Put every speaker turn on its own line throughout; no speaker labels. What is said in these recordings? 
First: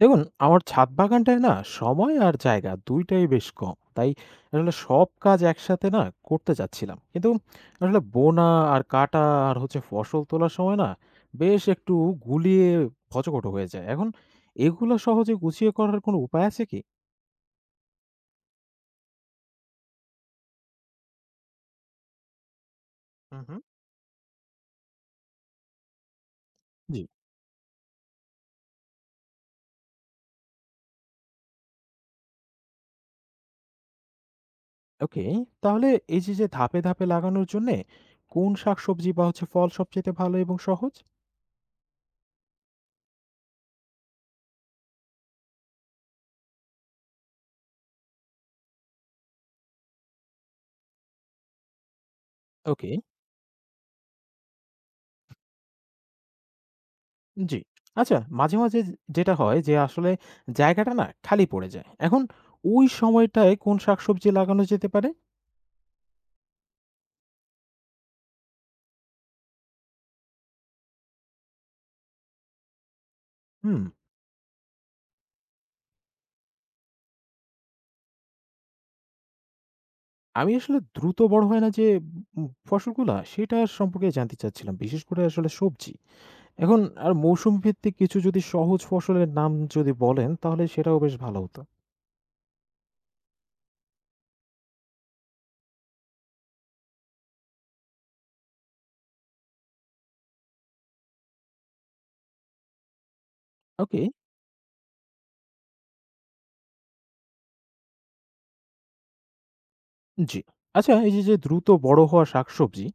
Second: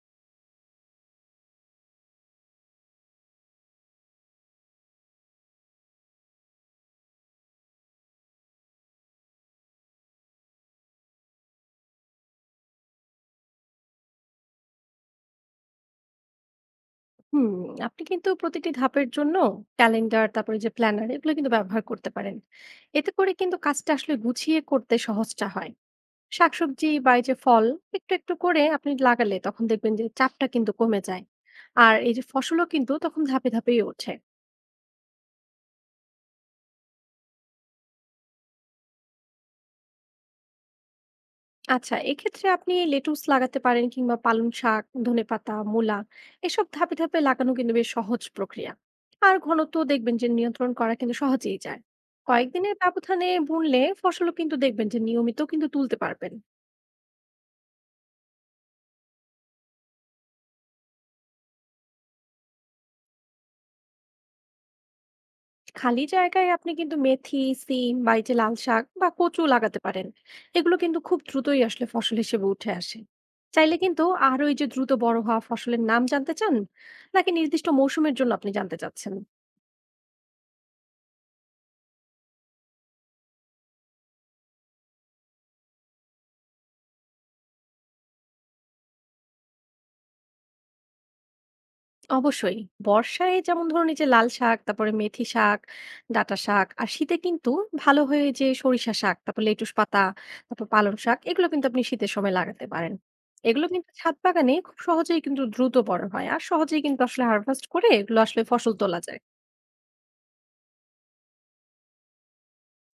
দেখুন, আমার ছাদ বাগানটায় না সময় আর জায়গা ২ টাই বেশ কম। তাই আসলে সব কাজ একসাথে না করতে চাচ্ছিলাম। কিন্তু আসলে বোনা আর কাটা আর হচ্ছে ফসল তোলার সময় না বেশ একটু গুলিয়ে খচখটো হয়ে যায়। এখন এগুলো সহজে গুছিয়ে করার কোনো উপায় আছে কি?
হুম, আপনি কিন্তু প্রতিটি ধাপের জন্য ক্যালেন্ডার তারপরে যে প্ল্যানার এগুলো কিন্তু ব্যবহার করতে পারেন। এতে করে
হুম,
কিন্তু
হুম।
কাজটা আসলে গুছিয়ে করতে সহজটা হয়। শাকসবজি
জি।
বা এই যে ফল একটু একটু করে আপনি লাগালে তখন দেখবেন যে চাপটা কিন্তু কমে যায়। আর এই যে ফসলও কিন্তু তখন ধাপে ধাপেই ওঠে।
ওকে। তাহলে এই যে, যে ধাপে, ধাপে লাগানোর জন্যে কোন শাকসবজি বা হচ্ছে ফল সবচাইতে ভালো এবং সহজ?
আচ্ছা, এক্ষেত্রে আপনি লেটুস লাগাতে পারেন কিংবা পালং শাক, ধনেপাতা, মূলা এসব ধাপে ধাপে লাগানো কিন্তু বেশ সহজ প্রক্রিয়া। আর ঘনত্ব দেখবেন যে নিয়ন্ত্রণ করা কিন্তু সহজেই যায়। কয়েকদিনের
ওকে।
ব্যবধানে বুনলে ফসলও কিন্তু দেখবেন যে নিয়মিত কিন্তু তুলতে পারবেন।
জি। আচ্ছা মাঝে, মাঝে যে যেটা হয় যে আসলে জায়গাটা না খালি পড়ে যায়। এখন ওই সময়টায় কোন শাকসবজি লাগানো যেতে পারে?
খালি জায়গায় আপনি কিন্তু মেথি, সিম, বা এই যে লাল শাক বা কচু লাগাতে পারেন। এগুলো কিন্তু খুব দ্রুতই আসলে ফসল হিসেবে উঠে আসে। চাইলে
হুম,
কিন্তু আরো এই যে দ্রুত বড় হওয়া ফসলের নাম জানতে চান? নাকি নির্দিষ্ট মৌসুমের জন্য আপনি জানতে চাচ্ছেন?
আমি আসলে দ্রুত বড় হয় না যে ফসলগুলা সেটা সম্পর্কে জানতে চাচ্ছিলাম। বিশেষ করে আসলে সবজি। এখন আর মৌসুম ভিত্তিক কিছু যদি সহজ ফসলের নাম যদি বলেন তাহলে সেটাও বেশ ভালো হতো।
অবশ্যই। বর্ষায় যেমন ধরুন এই যে লাল শাক, তারপরে মেথি শাক, ডাঁটা শাক, আর শীতে কিন্তু ভালো হয়ে যে সরিষা শাক, তারপর লেটুস পাতা, তারপর পালং শাক এগুলো কিন্তু আপনি শীতের সময় লাগাতে পারেন। এগুলো কিন্তু
ওকে,
ছাদ বাগানে খুব সহজেই কিন্তু দ্রুত বড় হয়। আর সহজেই কিন্তু আসলে হারভেস্ট করে এগুলো আসলে ফসল তোলা যায়।
জি। আচ্ছা এই যে, যে দ্রুত বড় হওয়া শাকসবজি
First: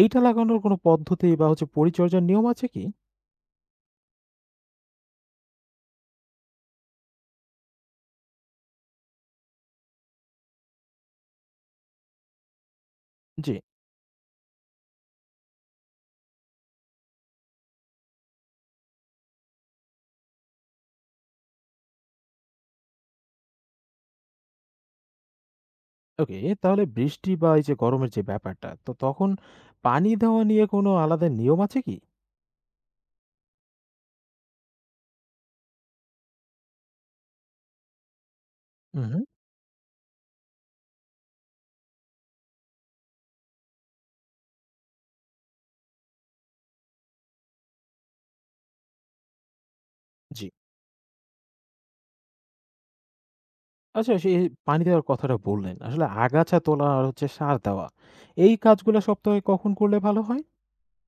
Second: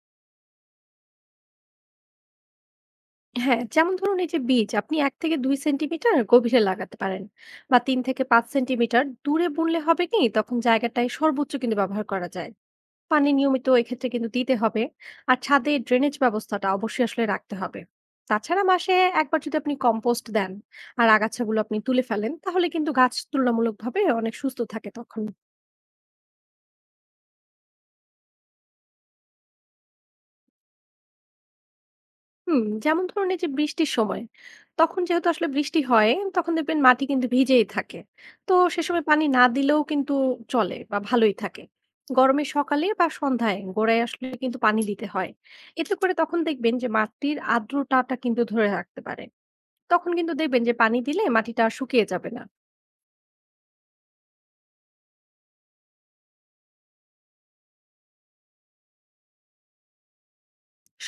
এইটা লাগানোর কোনো পদ্ধতি বা হচ্ছে পরিচর্যার নিয়ম আছে কি?
হ্যাঁ, যেমন ধরুন এই যে বীজ আপনি ১ থেকে ২ সেন্টিমিটার গভীরে লাগাতে পারেন, বা ৩ থেকে ৫ সেন্টিমিটার দূরে বুনলে হবে কি তখন জায়গাটায় সর্বোচ্চ কিন্তু ব্যবহার করা যায়। পানি
জি।
নিয়মিত এক্ষেত্রে কিন্তু দিতে হবে। আর ছাদে ড্রেনেজ ব্যবস্থাটা অবশ্যই আসলে রাখতে হবে। তাছাড়া মাসে একবার যদি আপনি কম্পোস্ট দেন আর আগাছাগুলো আপনি তুলে ফেলেন তাহলে কিন্তু গাছ তুলনামূলকভাবে অনেক সুস্থ থাকে তখন।
ওকে, তাহলে বৃষ্টি বা এই যে গরমের যে ব্যাপারটা, তো তখন পানি দেওয়া নিয়ে কোনো আলাদা নিয়ম আছে কি?
হুম, যেমন ধরুন এই যে বৃষ্টির সময় তখন যেহেতু আসলে বৃষ্টি হয় তখন দেখবেন মাটি কিন্তু ভিজেই থাকে। তো সে
হুম,
সময়
হুম।
পানি না দিলেও কিন্তু চলে বা ভালোই থাকে। গরমের সকালে বা সন্ধ্যায় গোড়ায় আসলে কিন্তু পানি দিতে হয়। এতে করে তখন দেখবেন যে মাটির আর্দ্রতাটা কিন্তু ধরে রাখতে পারে। তখন কিন্তু
জি।
দেখবেন যে পানি দিলে মাটিটা আর শুকিয়ে যাবে না।
আচ্ছা সেই পানি দেওয়ার কথাটা বললেন। আসলে আগাছা তোলা আর হচ্ছে সার দেওয়া। এই কাজগুলা সপ্তাহে কখন করলে ভালো হয়?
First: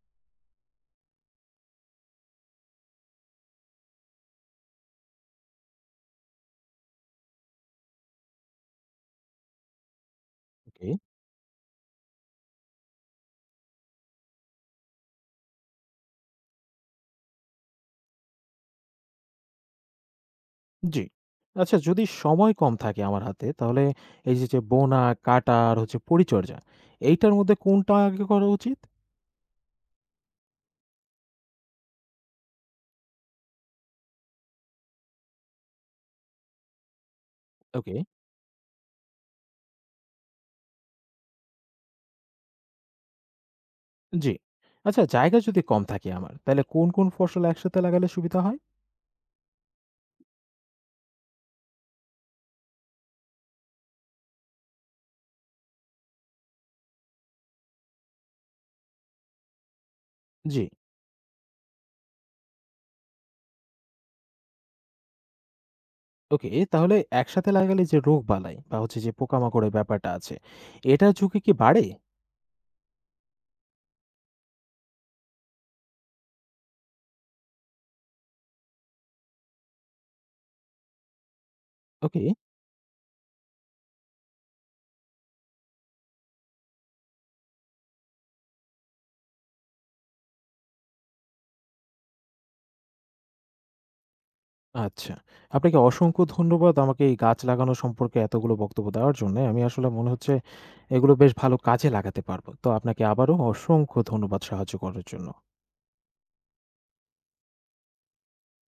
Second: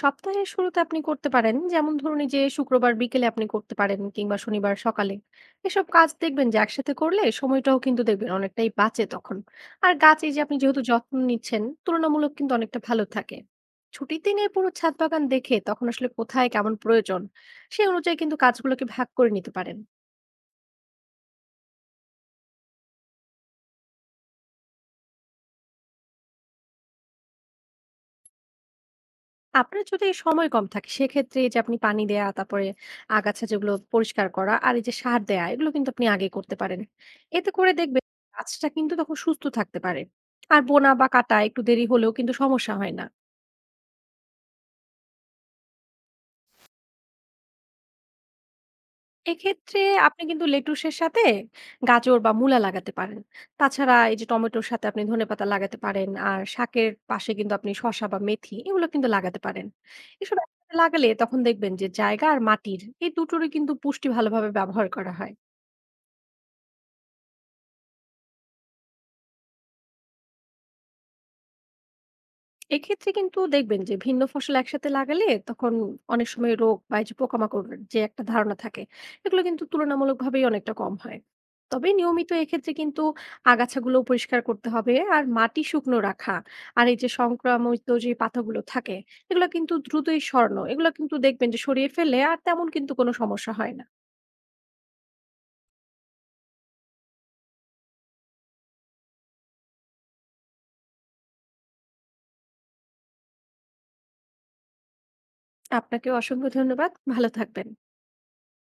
সপ্তাহের শুরুতে আপনি করতে পারেন, যেমন ধরুন এই যে শুক্রবার বিকেলে আপনি করতে পারেন কিংবা শনিবার সকালে। এসব কাজ দেখবেন যে একসাথে করলে সময়টাও কিন্তু দেখবেন অনেকটাই বাঁচে তখন। আর গাছ এই যে আপনি যেহেতু
ওকে।
যত্ন নিচ্ছেন তুলনামূলক কিন্তু অনেকটা ভালো থাকে। ছুটির দিনে পুরো ছাদ বাগান দেখে তখন আসলে কোথায় কেমন প্রয়োজন সেই অনুযায়ী কিন্তু কাজগুলোকে ভাগ করে নিতে পারেন।
জি। আচ্ছা যদি সময় কম থাকে আমার হাতে তাহলে এই যে, যে বোনা, কাটা আর হচ্ছে পরিচর্যা এইটার মধ্যে কোনটা আগে করা উচিত?
আপনার যদি সময় কম থাকে সেক্ষেত্রে এই যে আপনি পানি দেয়া, তারপরে আগাছা যেগুলো পরিষ্কার করা, আর এই যে সার দেয়া এগুলো কিন্তু আপনি আগে করতে পারেন। এতে করে
ওকে।
দেখবেন গাছটা কিন্তু তখন সুস্থ থাকতে পারে। আর বোনা বা কাটা একটু দেরি হলেও কিন্তু সমস্যা হয় না।
জি। আচ্ছা জায়গা যদি কম থাকে আমার, তাহলে কোন, কোন ফসল একসাথে লাগালে সুবিধা হয়?
এক্ষেত্রে আপনি কিন্তু লেটুসের সাথে গাজর বা মূলা লাগাতে পারেন। তাছাড়া এই যে টমেটোর সাথে আপনি ধনেপাতা লাগাতে পারেন। আর শাকের পাশে কিন্তু আপনি শসা বা মেথি এগুলো কিন্তু লাগাতে পারেন। এসব
জি।
একসাথে লাগালে তখন দেখবেন যে জায়গা আর মাটির এই দুটোরই কিন্তু পুষ্টি ভালোভাবে ব্যবহার করা হয়।
ওকে, তাহলে একসাথে লাগালে যে রোগবালাই বা হচ্ছে যে পোকামাকড়ের ব্যাপারটা আছে, এটার ঝুঁকি কি বাড়ে?
এক্ষেত্রে কিন্তু দেখবেন যে ভিন্ন ফসল একসাথে লাগালে তখন অনেক সময় রোগ বা এই যে পোকামাকড়ের যে একটা ধারণা থাকে এগুলো কিন্তু তুলনামূলকভাবেই অনেকটা কম হয়। তবে
ওকে,
নিয়মিত এক্ষেত্রে কিন্তু আগাছাগুলো পরিষ্কার করতে হবে, আর মাটি শুকনো রাখা, আর এই যে সংক্রামিত যে পাতাগুলো থাকে এগুলো কিন্তু দ্রুতই সরানো, এগুলো কিন্তু দেখবেন যে সরিয়ে ফেলে আর তেমন কিন্তু কোনো সমস্যা হয় না।
আচ্ছা। আপনাকে অসংখ্য ধন্যবাদ আমাকে এই গাছ লাগানো সম্পর্কে এতগুলো বক্তব্য দেওয়ার জন্যে। আমি আসলে মনে হচ্ছে এগুলো বেশ ভালো কাজে লাগাতে পারবো। তো আপনাকে আবারও অসংখ্য ধন্যবাদ সাহায্য করার জন্য।
আপনাকেও অসংখ্য ধন্যবাদ, ভালো থাকবেন।